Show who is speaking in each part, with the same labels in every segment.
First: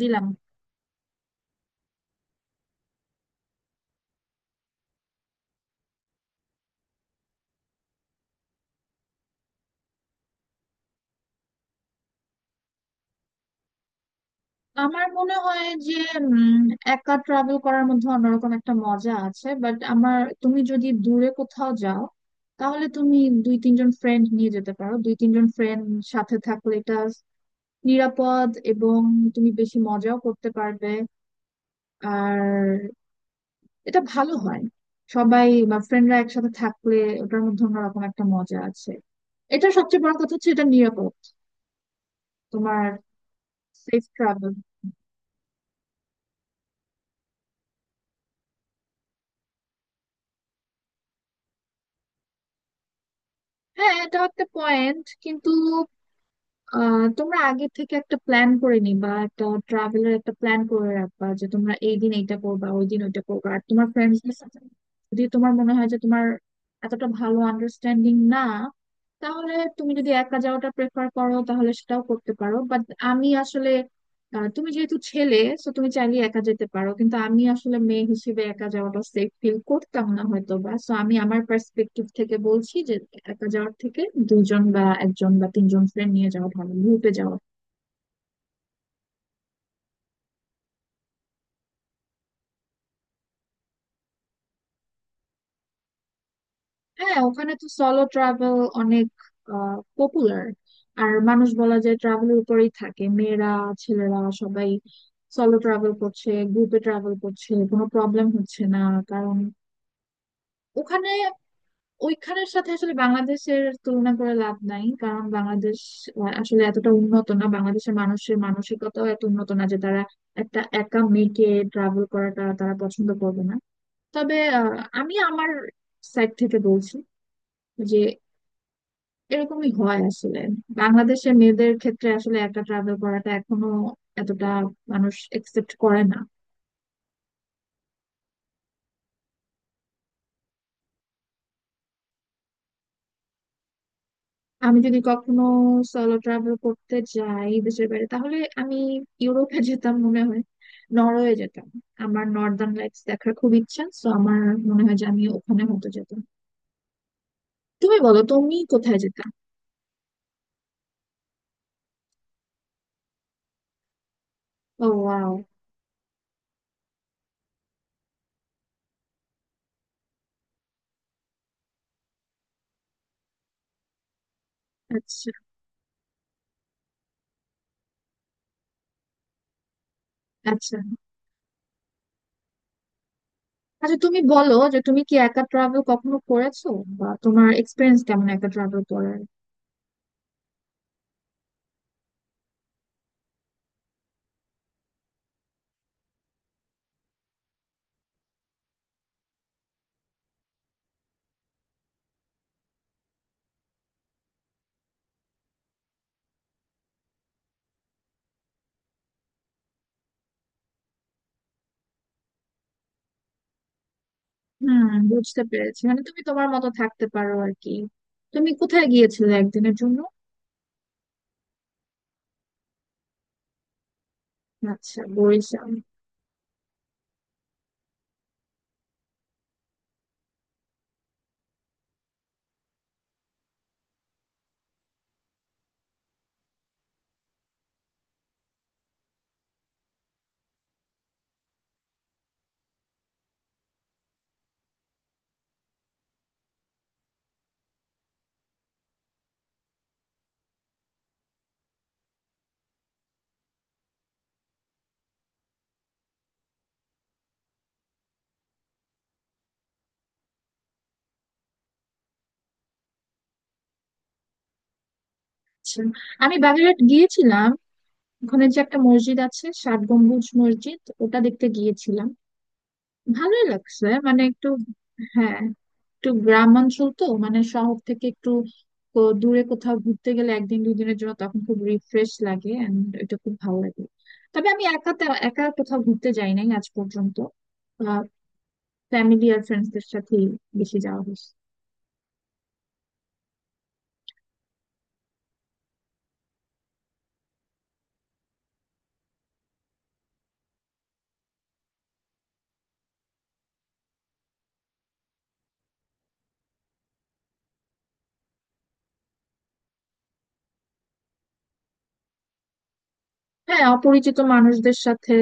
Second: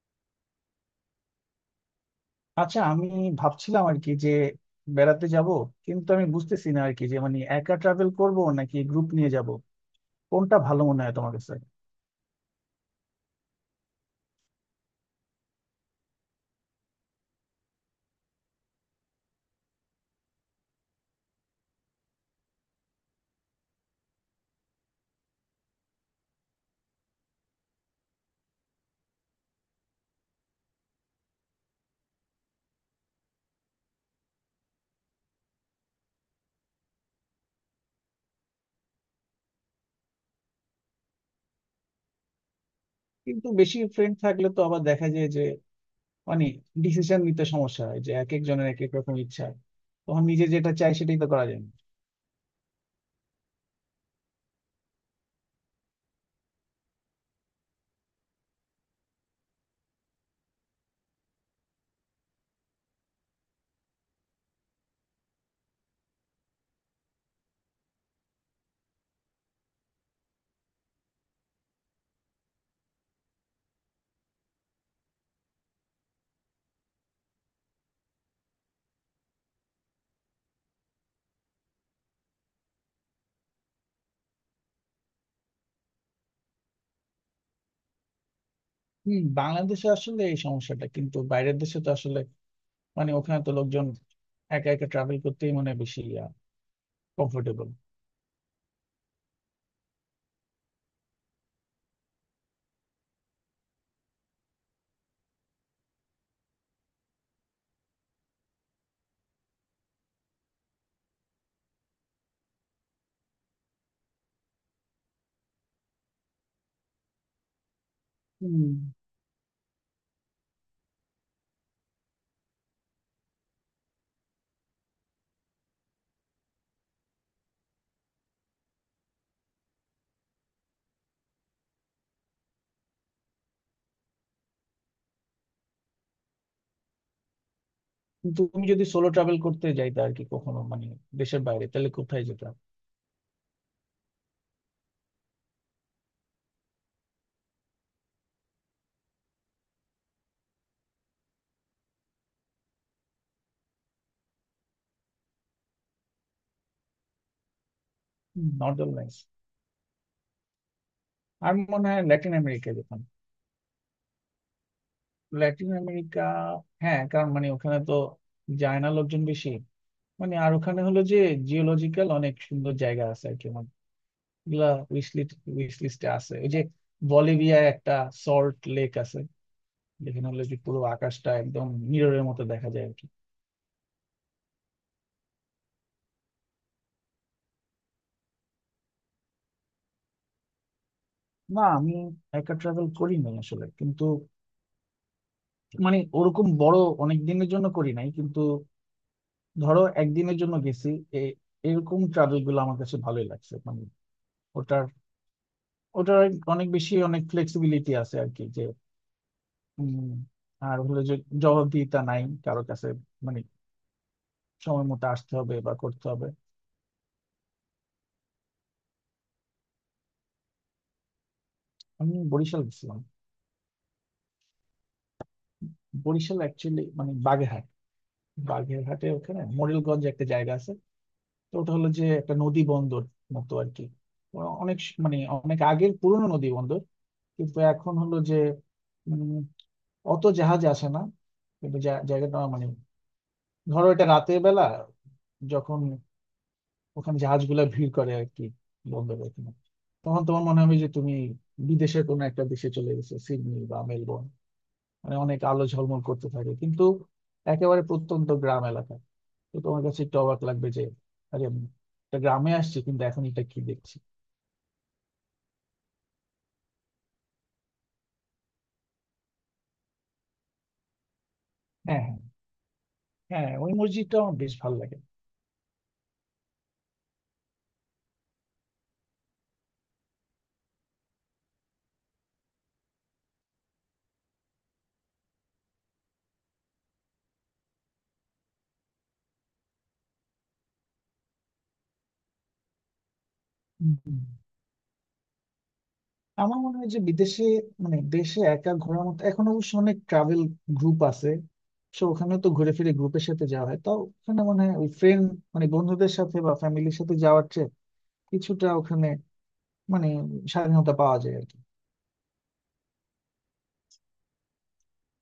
Speaker 1: দিলাম।
Speaker 2: আচ্ছা আমি ভাবছিলাম আর কি যে বেড়াতে যাব, কিন্তু আমি বুঝতেছি না আর কি যে মানে একা ট্রাভেল করব নাকি গ্রুপ নিয়ে যাব। কোনটা ভালো মনে হয় তোমার কাছে?
Speaker 1: আমার মনে হয় যে উম, একা ট্রাভেল করার মধ্যে অন্যরকম একটা মজা আছে, বাট আমার তুমি যদি দূরে কোথাও যাও তাহলে তুমি দুই তিনজন ফ্রেন্ড নিয়ে যেতে পারো। দুই তিনজন ফ্রেন্ড সাথে থাকলে এটা নিরাপদ এবং তুমি বেশি মজাও করতে পারবে। আর এটা ভালো হয় সবাই বা ফ্রেন্ডরা একসাথে থাকলে। ওটার মধ্যে অন্যরকম একটা মজা আছে। এটা সবচেয়ে বড় কথা হচ্ছে এটা নিরাপদ তোমার
Speaker 2: কিন্তু বেশি
Speaker 1: সেফ
Speaker 2: ফ্রেন্ড থাকলে
Speaker 1: ট্রাভেল।
Speaker 2: তো আবার দেখা যায় যে মানে ডিসিশন নিতে সমস্যা হয়, যে এক একজনের এক এক রকম ইচ্ছা। তখন নিজে যেটা চাই সেটাই তো করা যায় না।
Speaker 1: হ্যাঁ, এটা একটা পয়েন্ট, কিন্তু তোমরা আগে থেকে একটা প্ল্যান করে নিবা, একটা ট্রাভেলের একটা প্ল্যান করে রাখবা যে তোমরা এই দিন এইটা করবা, ওই দিন ওইটা করবা। আর তোমার ফ্রেন্ডসদের সাথে যদি তোমার মনে হয় যে তোমার এতটা ভালো আন্ডারস্ট্যান্ডিং না, তাহলে তুমি যদি একা যাওয়াটা প্রেফার করো তাহলে সেটাও করতে পারো। বাট আমি আসলে তুমি যেহেতু ছেলে তো তুমি চাইলে একা যেতে পারো, কিন্তু আমি আসলে মেয়ে হিসেবে একা যাওয়াটা সেফ ফিল করতাম না হয়তো বা। সো আমি আমার পার্সপেক্টিভ থেকে বলছি যে একা যাওয়ার থেকে দুইজন বা একজন বা তিনজন ফ্রেন্ড নিয়ে যাওয়া ভালো, গ্রুপে যাওয়া।
Speaker 2: হম, বাংলাদেশে আসলে এই সমস্যাটা, কিন্তু বাইরের দেশে তো আসলে মানে ওখানে তো লোকজন একা একা ট্রাভেল করতেই মানে বেশি
Speaker 1: হ্যাঁ, ওখানে তো
Speaker 2: কমফোর্টেবল।
Speaker 1: সলো ট্রাভেল অনেক পপুলার। আর মানুষ বলা যায় ট্রাভেলের উপরেই থাকে। মেয়েরা, ছেলেরা সবাই সলো ট্রাভেল করছে, গ্রুপে ট্রাভেল করছে, কোনো প্রবলেম হচ্ছে না। কারণ ওখানে, ওইখানের সাথে আসলে বাংলাদেশের তুলনা করে লাভ নাই। কারণ বাংলাদেশ আসলে এতটা উন্নত না, বাংলাদেশের মানুষের মানসিকতাও এত উন্নত না যে তারা একটা একা মেয়েকে ট্রাভেল করাটা তারা পছন্দ করবে না। তবে আমি আমার সাইড থেকে বলছি যে এরকমই হয় আসলে। বাংলাদেশের মেয়েদের ক্ষেত্রে আসলে একা ট্রাভেল করাটা এখনো এতটা মানুষ একসেপ্ট করে না।
Speaker 2: কিন্তু তুমি যদি সোলো ট্রাভেল করতে যাইতে আর কি কখনো মানে দেশের বাইরে, তাহলে কোথায় যেতে?
Speaker 1: আমি যদি কখনো সলো ট্রাভেল করতে যাই দেশের বাইরে, তাহলে আমি ইউরোপে যেতাম মনে হয়। নরওয়ে যেতাম। আমার নর্দার্ন লাইটস দেখার খুব ইচ্ছা, তো আমার মনে হয় যে আমি ওখানে হয়তো যেতাম। তুমি বলো, তুমি
Speaker 2: নর্দার্ন
Speaker 1: কোথায়
Speaker 2: লাইটস।
Speaker 1: যেতাম।
Speaker 2: আর মনে হয় ল্যাটিন আমেরিকা যেতাম।
Speaker 1: ও, ওয়াও।
Speaker 2: Latin America. হ্যাঁ, কারণ মানে ওখানে তো যায় না লোকজন বেশি। মানে আর ওখানে হলো যে জিওলজিক্যাল অনেক সুন্দর জায়গা আছে আর কি। আমার এগুলা উইশ
Speaker 1: আচ্ছা।
Speaker 2: লিস্ট, উইশ লিস্টে আছে ওই যে বলিভিয়ায় একটা সল্ট লেক আছে, যেখানে হলো যে
Speaker 1: আচ্ছা।
Speaker 2: পুরো আকাশটা একদম মিররের মতো দেখা যায় আর কি।
Speaker 1: আচ্ছা, তুমি বলো যে তুমি কি একা ট্রাভেল কখনো করেছো, বা তোমার এক্সপিরিয়েন্স কেমন একা ট্রাভেল করার?
Speaker 2: না, আমি একা ট্রাভেল করিনি আসলে, কিন্তু মানে ওরকম বড় অনেক দিনের জন্য করি নাই। কিন্তু ধরো একদিনের জন্য গেছি। এ- এরকম ট্রাভেল গুলো আমার কাছে ভালোই লাগছে, মানে ওটার ওটার অনেক বেশি অনেক ফ্লেক্সিবিলিটি আছে আর কি, যে উম, আর হলো যে জবাবদিহিতা নাই কারো কাছে। মানে সময়
Speaker 1: হুম,
Speaker 2: মতো আসতে
Speaker 1: বুঝতে
Speaker 2: হবে বা
Speaker 1: পেরেছি, মানে
Speaker 2: করতে
Speaker 1: তুমি
Speaker 2: হবে।
Speaker 1: তোমার মতো থাকতে পারো আর কি। তুমি কোথায় গিয়েছিলে একদিনের জন্য?
Speaker 2: আমি বরিশাল গেছিলাম।
Speaker 1: আচ্ছা, বরিশাল।
Speaker 2: বরিশাল অ্যাকচুয়ালি মানে বাগেরহাট। বাগেরহাটে ওখানে মোরেলগঞ্জ একটা জায়গা আছে। তো ওটা হলো যে একটা নদী বন্দর মতো আর কি। মানে অনেক আগের পুরনো নদী বন্দর। কিন্তু এখন হলো যে উম, অত জাহাজ আসে না। কিন্তু জায়গাটা আমার, মানে ধরো এটা রাতের বেলা, যখন ওখানে জাহাজগুলো ভিড় করে আর কি বন্দরে এখানে, তখন তোমার মনে হবে যে তুমি বিদেশের কোনো একটা দেশে চলে গেছো, সিডনি বা মেলবোর্ন। মানে অনেক আলো ঝলমল করতে থাকে, কিন্তু একেবারে প্রত্যন্ত গ্রাম এলাকা। তো তোমার কাছে একটু অবাক লাগবে যে, আরে আমি একটা গ্রামে আসছি, কিন্তু এখন এটা কি দেখছি।
Speaker 1: আচ্ছা, আমি বাগেরহাট গিয়েছিলাম। ওখানে যে একটা মসজিদ আছে, ষাট গম্বুজ মসজিদ, ওটা দেখতে
Speaker 2: হ্যাঁ
Speaker 1: গিয়েছিলাম।
Speaker 2: হ্যাঁ
Speaker 1: ভালোই
Speaker 2: হ্যাঁ, ওই
Speaker 1: লাগছে
Speaker 2: মসজিদটা
Speaker 1: মানে
Speaker 2: আমার
Speaker 1: একটু।
Speaker 2: বেশ ভালো লাগে।
Speaker 1: হ্যাঁ, একটু গ্রাম অঞ্চল তো, মানে শহর থেকে একটু দূরে কোথাও ঘুরতে গেলে একদিন দুই দিনের জন্য, তখন খুব রিফ্রেশ লাগে এন্ড এটা খুব ভালো লাগে। তবে আমি একা একা কোথাও ঘুরতে যাই নাই আজ পর্যন্ত। ফ্যামিলি আর ফ্রেন্ডসদের সাথেই বেশি যাওয়া হয়েছে।
Speaker 2: হুম, হুম। আমার মনে হয় যে বিদেশে মানে দেশে একা ঘোরার মতো, এখন অবশ্য অনেক ট্রাভেল গ্রুপ আছে। সো ওখানে তো ঘুরে ফিরে গ্রুপের সাথে যাওয়া হয়, তাও ওখানে মানে ওই ফ্রেন্ড মানে বন্ধুদের সাথে বা ফ্যামিলির সাথে যাওয়ার চেয়ে কিছুটা ওখানে মানে স্বাধীনতা পাওয়া যায় আর কি।
Speaker 1: হ্যাঁ, অপরিচিত মানুষদের সাথে।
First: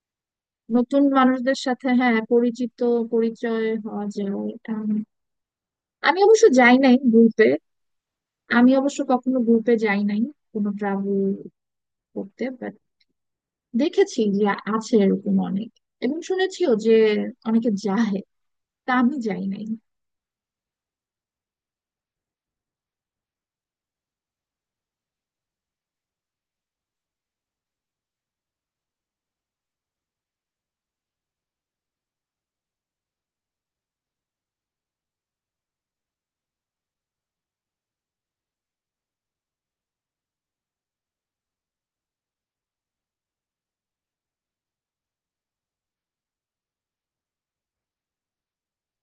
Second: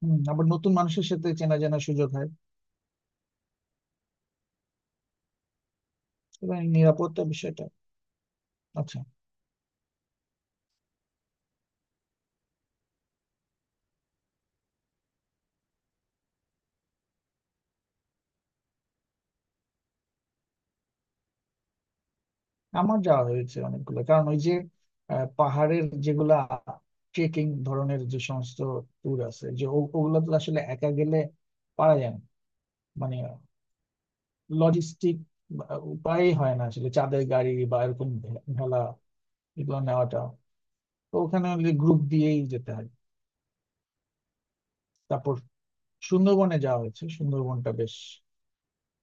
Speaker 2: হম, আবার নতুন
Speaker 1: নতুন
Speaker 2: মানুষের সাথে চেনা
Speaker 1: মানুষদের
Speaker 2: জানার
Speaker 1: সাথে
Speaker 2: সুযোগ
Speaker 1: হ্যাঁ
Speaker 2: হয়।
Speaker 1: পরিচিত, পরিচয় হওয়া যায়। এটা আমি, আমি অবশ্য
Speaker 2: এবং এই
Speaker 1: যাই নাই
Speaker 2: নিরাপত্তা
Speaker 1: গ্রুপে।
Speaker 2: বিষয়টা।
Speaker 1: আমি অবশ্য
Speaker 2: আচ্ছা।
Speaker 1: কখনো গ্রুপে যাই নাই কোনো ট্রাভেল করতে। দেখেছি যে আছে এরকম অনেক, এবং শুনেছিও যে অনেকে যায়। তা আমি যাই নাই।
Speaker 2: আমার যাওয়া হয়েছে অনেকগুলো, কারণ ওই যে পাহাড়ের যেগুলা ট্রেকিং ধরনের যে সমস্ত ট্যুর আছে, যে ওগুলো তো আসলে একা গেলে পারা যায় না। মানে লজিস্টিক উপায়ই হয় না আসলে, চাঁদের গাড়ি বা এরকম ভেলা এগুলো নেওয়াটা, তো ওখানে গ্রুপ দিয়েই যেতে হয়। তারপর সুন্দরবনে যাওয়া হয়েছে, সুন্দরবনটা বেশ,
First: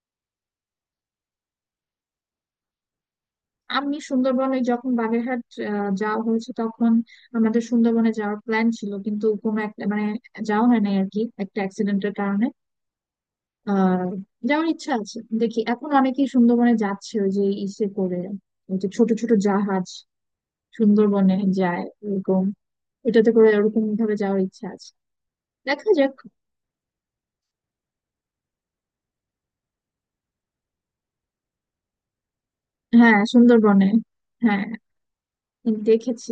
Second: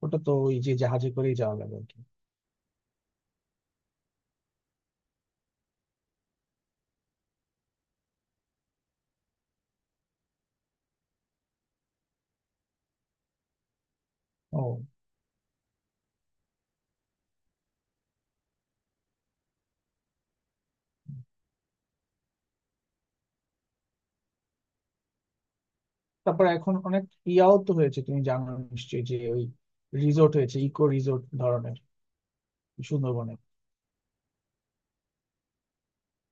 Speaker 2: ওটা তো ওই যে জাহাজে করেই যাওয়া লাগে আর কি।
Speaker 1: আমি সুন্দরবনে, যখন বাগেরহাট যাওয়া হয়েছে তখন আমাদের সুন্দরবনে যাওয়ার প্ল্যান ছিল, কিন্তু কোনো একটা মানে যাওয়া হয় নাই আর কি, একটা অ্যাক্সিডেন্টের কারণে। আহ
Speaker 2: ও,
Speaker 1: যাওয়ার ইচ্ছা আছে। দেখি, এখন অনেকেই সুন্দরবনে যাচ্ছে, ওই যে ইসে করে, ওই যে ছোট ছোট জাহাজ সুন্দরবনে যায় এরকম, এটাতে করে ওরকম ভাবে যাওয়ার ইচ্ছা আছে। দেখা যাক।
Speaker 2: তারপর এখন অনেক ইয়াও তো হয়েছে, তুমি জানো নিশ্চয়ই যে ওই রিসোর্ট হয়েছে, ইকো রিসোর্ট ধরনের
Speaker 1: হ্যাঁ,
Speaker 2: সুন্দরবনে।
Speaker 1: সুন্দরবনে। হ্যাঁ, দেখেছি।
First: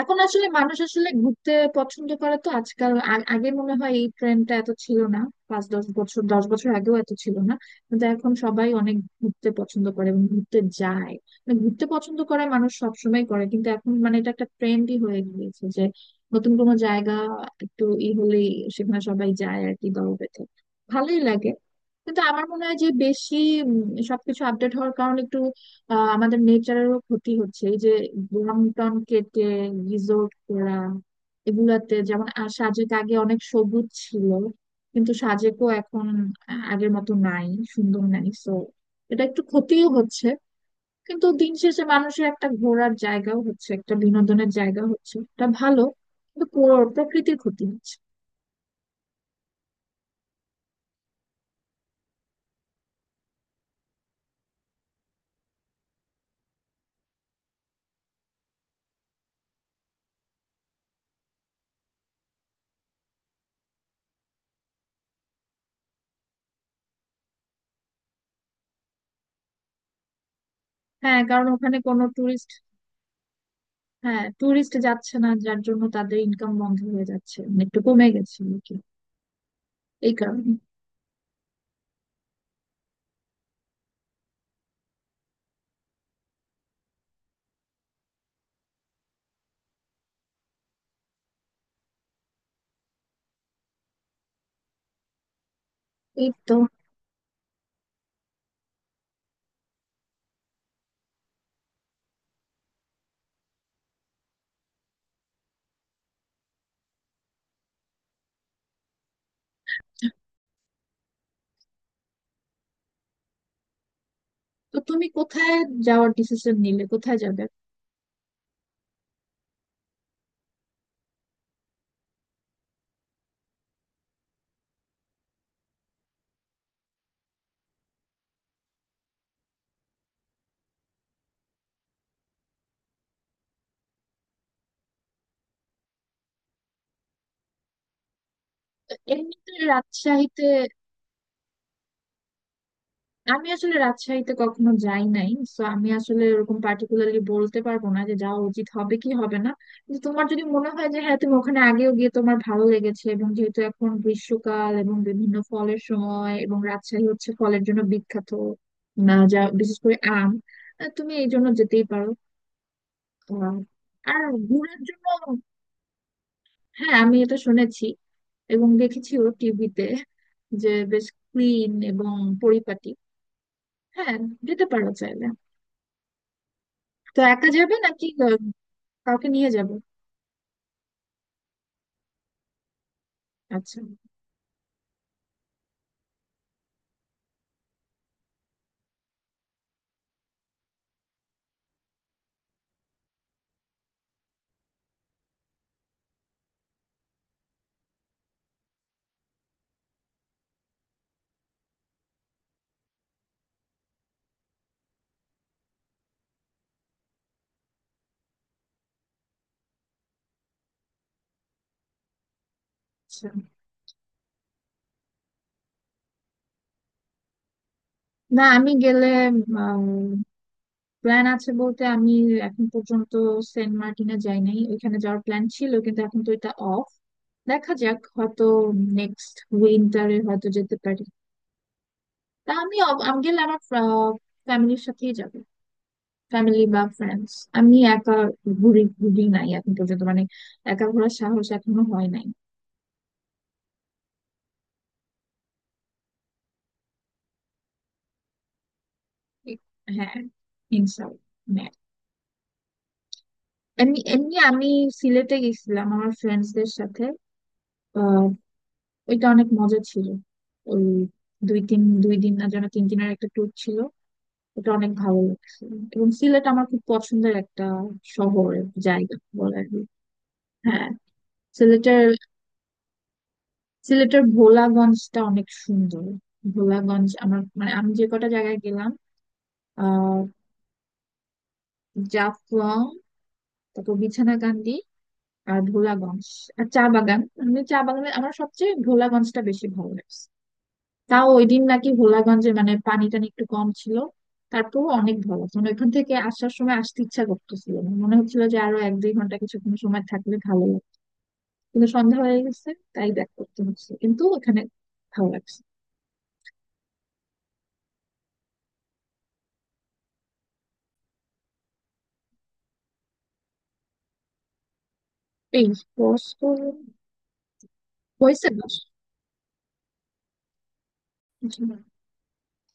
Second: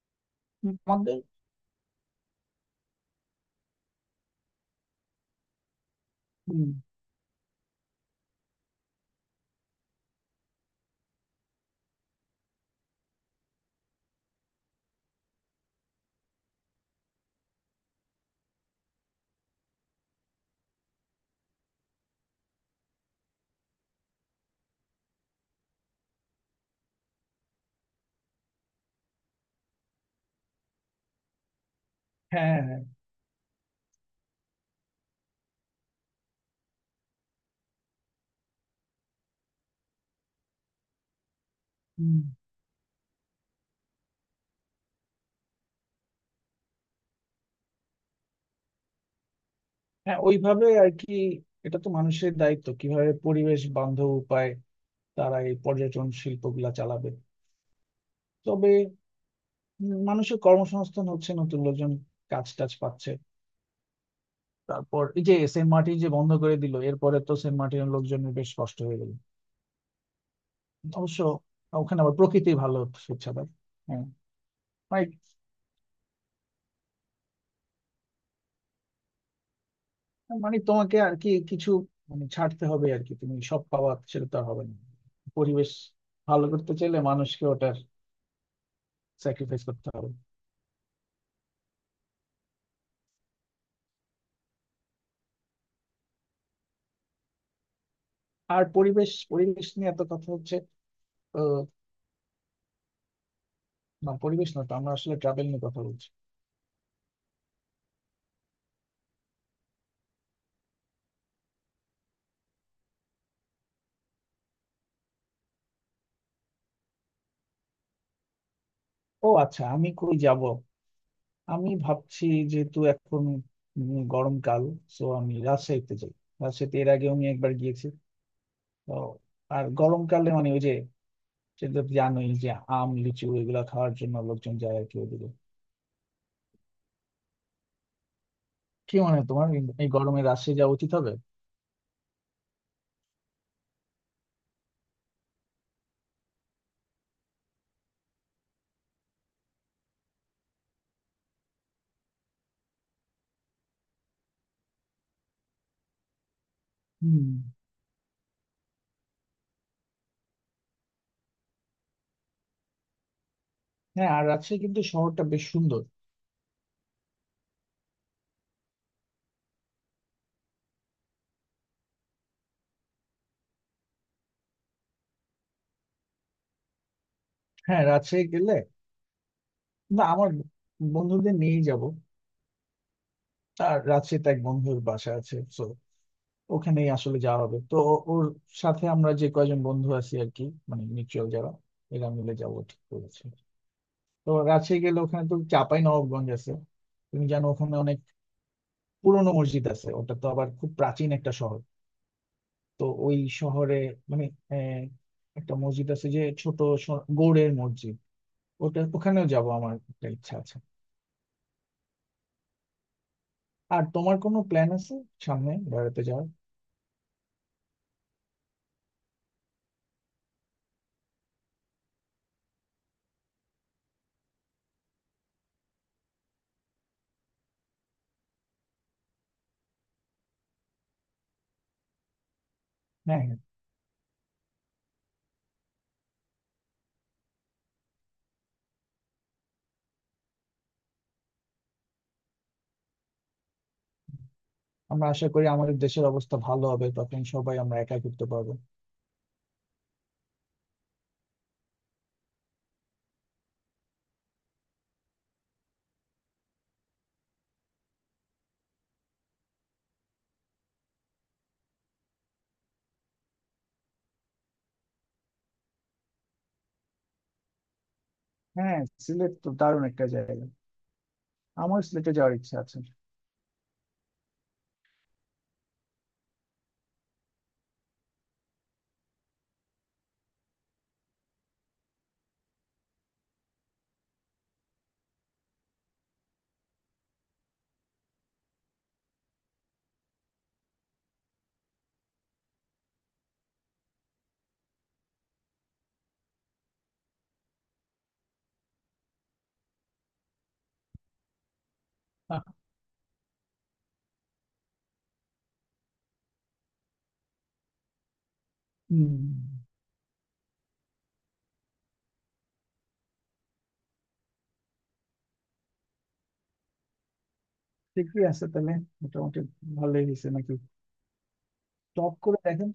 Speaker 1: এখন আসলে মানুষ আসলে
Speaker 2: আমাদের।
Speaker 1: ঘুরতে পছন্দ করে তো আজকাল। আগে মনে হয় এই ট্রেন্ডটা এত ছিল না। পাঁচ দশ বছর,
Speaker 2: হুম,
Speaker 1: আগেও এত ছিল না। কিন্তু এখন সবাই অনেক ঘুরতে পছন্দ করে এবং ঘুরতে যায়। মানে ঘুরতে পছন্দ করে মানুষ সবসময় করে, কিন্তু এখন মানে এটা একটা ট্রেন্ডই হয়ে গিয়েছে যে নতুন কোনো জায়গা একটু ই হলেই সেখানে সবাই যায় আর কি, দল বেঁধে। ভালোই লাগে, কিন্তু আমার মনে হয় যে বেশি উম, সবকিছু আপডেট হওয়ার কারণে একটু আমাদের নেচারেরও ক্ষতি হচ্ছে। এই যে বন টন কেটে রিসোর্ট করা, এগুলাতে যেমন
Speaker 2: হ্যাঁ হ্যাঁ হ্যাঁ,
Speaker 1: সাজেক আগে অনেক সবুজ ছিল, কিন্তু সাজেকও এখন আগের মতো নাই, সুন্দর নাই। সো এটা একটু ক্ষতিও হচ্ছে, কিন্তু দিন শেষে
Speaker 2: হুম,
Speaker 1: মানুষের একটা ঘোরার জায়গাও হচ্ছে, একটা বিনোদনের জায়গা হচ্ছে, এটা ভালো। কিন্তু প্রকৃতির ক্ষতি হচ্ছে।
Speaker 2: হ্যাঁ ওইভাবে আর কি। এটা তো মানুষের দায়িত্ব কিভাবে পরিবেশ বান্ধব উপায় তারা এই পর্যটন শিল্পগুলা চালাবে। তবে মানুষের কর্মসংস্থান হচ্ছে, নতুন লোকজন কাজ টাজ পাচ্ছে। তারপর এই যে সেন্ট মার্টিন যে বন্ধ করে দিল, এরপরে তো সেন্ট মার্টিনের লোকজনের বেশ কষ্ট হয়ে গেল অবশ্য।
Speaker 1: হ্যাঁ, কারণ ওখানে
Speaker 2: ওখানে
Speaker 1: কোনো
Speaker 2: আবার
Speaker 1: টুরিস্ট।
Speaker 2: প্রকৃতি ভালো, স্বেচ্ছাদার। হ্যাঁ,
Speaker 1: হ্যাঁ, টুরিস্ট
Speaker 2: মানে,
Speaker 1: যাচ্ছে না যার জন্য তাদের ইনকাম বন্ধ হয়ে যাচ্ছে, মানে একটু কমে গেছে আর কি, এই কারণে।
Speaker 2: মানে তোমাকে আর কি কিছু মানে ছাড়তে হবে আর কি, তুমি সব পাওয়া সেটা তো আর হবে না। পরিবেশ ভালো করতে চাইলে মানুষকে ওটার স্যাক্রিফাইস করতে হবে।
Speaker 1: এই তো।
Speaker 2: আর পরিবেশ পরিবেশ নিয়ে এত কথা হচ্ছে তো। না পরিবেশ না, তো আমরা আসলে ট্রাভেল নিয়ে কথা বলছি।
Speaker 1: তো তুমি কোথায় যাওয়ার ডিসিশন নিলে, কোথায় যাবে?
Speaker 2: ও আচ্ছা, আমি কই যাব? আমি ভাবছি যেহেতু এখন গরমকাল, তো আমি রাজশাহীতে যাই। রাজশাহীতে এর আগেও আমি একবার গিয়েছি। তো আর গরমকালে মানে ওই যে সেটা তো জানোই যে আম লিচু এগুলা খাওয়ার জন্য লোকজন যায় আর কি ওইদিকে।
Speaker 1: তো
Speaker 2: কি মনে হয় তোমার,
Speaker 1: এমনিতে
Speaker 2: এই এই গরমে
Speaker 1: রাজশাহীতে,
Speaker 2: রাজশাহী যাওয়া উচিত হবে?
Speaker 1: আমি আসলে রাজশাহীতে কখনো যাই নাই, তো আমি আসলে ওরকম পার্টিকুলারলি বলতে পারবো না যে যাওয়া উচিত হবে কি হবে না। কিন্তু তোমার যদি মনে হয় যে হ্যাঁ, তুমি ওখানে আগেও গিয়ে তোমার ভালো লেগেছে, এবং যেহেতু এখন গ্রীষ্মকাল এবং বিভিন্ন ফলের সময় এবং রাজশাহী
Speaker 2: হুম।
Speaker 1: হচ্ছে ফলের জন্য বিখ্যাত, না যা বিশেষ করে আম, তুমি এই জন্য যেতেই পারো। আহ,
Speaker 2: হ্যাঁ, আর
Speaker 1: আর
Speaker 2: রাজশাহী
Speaker 1: ঘোরার
Speaker 2: কিন্তু
Speaker 1: জন্য,
Speaker 2: শহরটা বেশ সুন্দর।
Speaker 1: হ্যাঁ আমি এটা শুনেছি এবং দেখেছিও টিভিতে যে বেশ ক্লিন এবং পরিপাটি। হ্যাঁ, যেতে পারো চাইলে। তো একা যাবে
Speaker 2: হ্যাঁ
Speaker 1: নাকি
Speaker 2: রাজশাহী গেলে,
Speaker 1: কাউকে নিয়ে যাবে?
Speaker 2: না আমার বন্ধুদের নিয়েই যাব। আর
Speaker 1: আচ্ছা।
Speaker 2: রাজশাহীতে এক বন্ধুর বাসা আছে, so ওখানেই আসলে যাওয়া হবে তো। ওর সাথে আমরা যে কয়জন বন্ধু আছি আর কি, মানে মিউচুয়াল যারা, এরা মিলে যাবো ঠিক করেছি। তো রাজশাহী গেলে ওখানে তো চাঁপাই নবাবগঞ্জ আছে। তুমি জানো ওখানে অনেক পুরনো মসজিদ আছে। ওটা তো আবার খুব প্রাচীন একটা শহর। তো ওই শহরে মানে আহ, একটা মসজিদ আছে, যে ছোট গৌড়ের মসজিদ, ওটা ওখানেও যাব, আমার একটা ইচ্ছা আছে।
Speaker 1: আচ্ছা।
Speaker 2: আর তোমার কোনো প্ল্যান আছে সামনে বেড়াতে যাওয়ার?
Speaker 1: না, আমি গেলে, প্ল্যান আছে বলতে আমি এখন পর্যন্ত সেন্ট মার্টিনে যাই নাই। ওইখানে যাওয়ার প্ল্যান ছিল, কিন্তু এখন তো এটা অফ। দেখা যাক, হয়তো নেক্সট উইন্টারে হয়তো যেতে পারি। তা আমি আমি
Speaker 2: হ্যাঁ হ্যাঁ।
Speaker 1: গেলে আমার ফ্যামিলির সাথেই যাবো, ফ্যামিলি বা ফ্রেন্ডস। আমি একা ঘুরি, ঘুরি নাই এখন পর্যন্ত, মানে একা ঘোরার সাহস এখনো হয় নাই।
Speaker 2: আমরা আশা করি আমাদের দেশের অবস্থা ভালো হবে, তখন সবাই আমরা একা ঘুরতে পারবো।
Speaker 1: হ্যাঁ, ইনশাল্লাহ। এমনি এমনি আমি সিলেটে গেছিলাম আমার ফ্রেন্ডসদের সাথে। আহ, ওইটা অনেক মজা ছিল। ওই দুই দিন না যেন তিন দিনের একটা ট্যুর ছিল। ওটা অনেক ভালো লাগছিল, এবং সিলেট আমার খুব পছন্দের একটা শহরের
Speaker 2: হ্যাঁ,
Speaker 1: জায়গা
Speaker 2: সিলেট তো
Speaker 1: বলা
Speaker 2: দারুণ
Speaker 1: যায়।
Speaker 2: একটা জায়গা।
Speaker 1: হ্যাঁ।
Speaker 2: আমার
Speaker 1: সিলেটের
Speaker 2: সিলেটে যাওয়ার ইচ্ছা আছে।
Speaker 1: সিলেটের ভোলাগঞ্জটা অনেক সুন্দর। ভোলাগঞ্জ আমার মানে, আমি যে কটা জায়গায় গেলাম আহ জাফলং, তারপর বিছানাকান্দি, আর ভোলাগঞ্জ, আর চা বাগান। আমি চা বাগানে, আমার সবচেয়ে ভোলাগঞ্জটা বেশি ভালো লাগে। তাও ওই দিন নাকি ভোলাগঞ্জে মানে পানি টানি একটু কম ছিল। তারপর অনেক ভালো মানে, ওইখান থেকে আসার সময় আসতে ইচ্ছা করতেছিল না, মনে হচ্ছিল যে আরো এক দুই ঘন্টা কিছুক্ষণ সময় থাকলে ভালো লাগতো, কিন্তু সন্ধ্যা হয়ে
Speaker 2: আহ,
Speaker 1: গেছে তাই ব্যাক করতে হচ্ছে। কিন্তু ওখানে ভালো লাগছে।
Speaker 2: হুম,
Speaker 1: এই বস,
Speaker 2: ঠিকই আছে
Speaker 1: হয়েছে
Speaker 2: তাহলে।
Speaker 1: বস।
Speaker 2: মোটামুটি ভালোই হয়েছে নাকি। টপ করে দেখেন।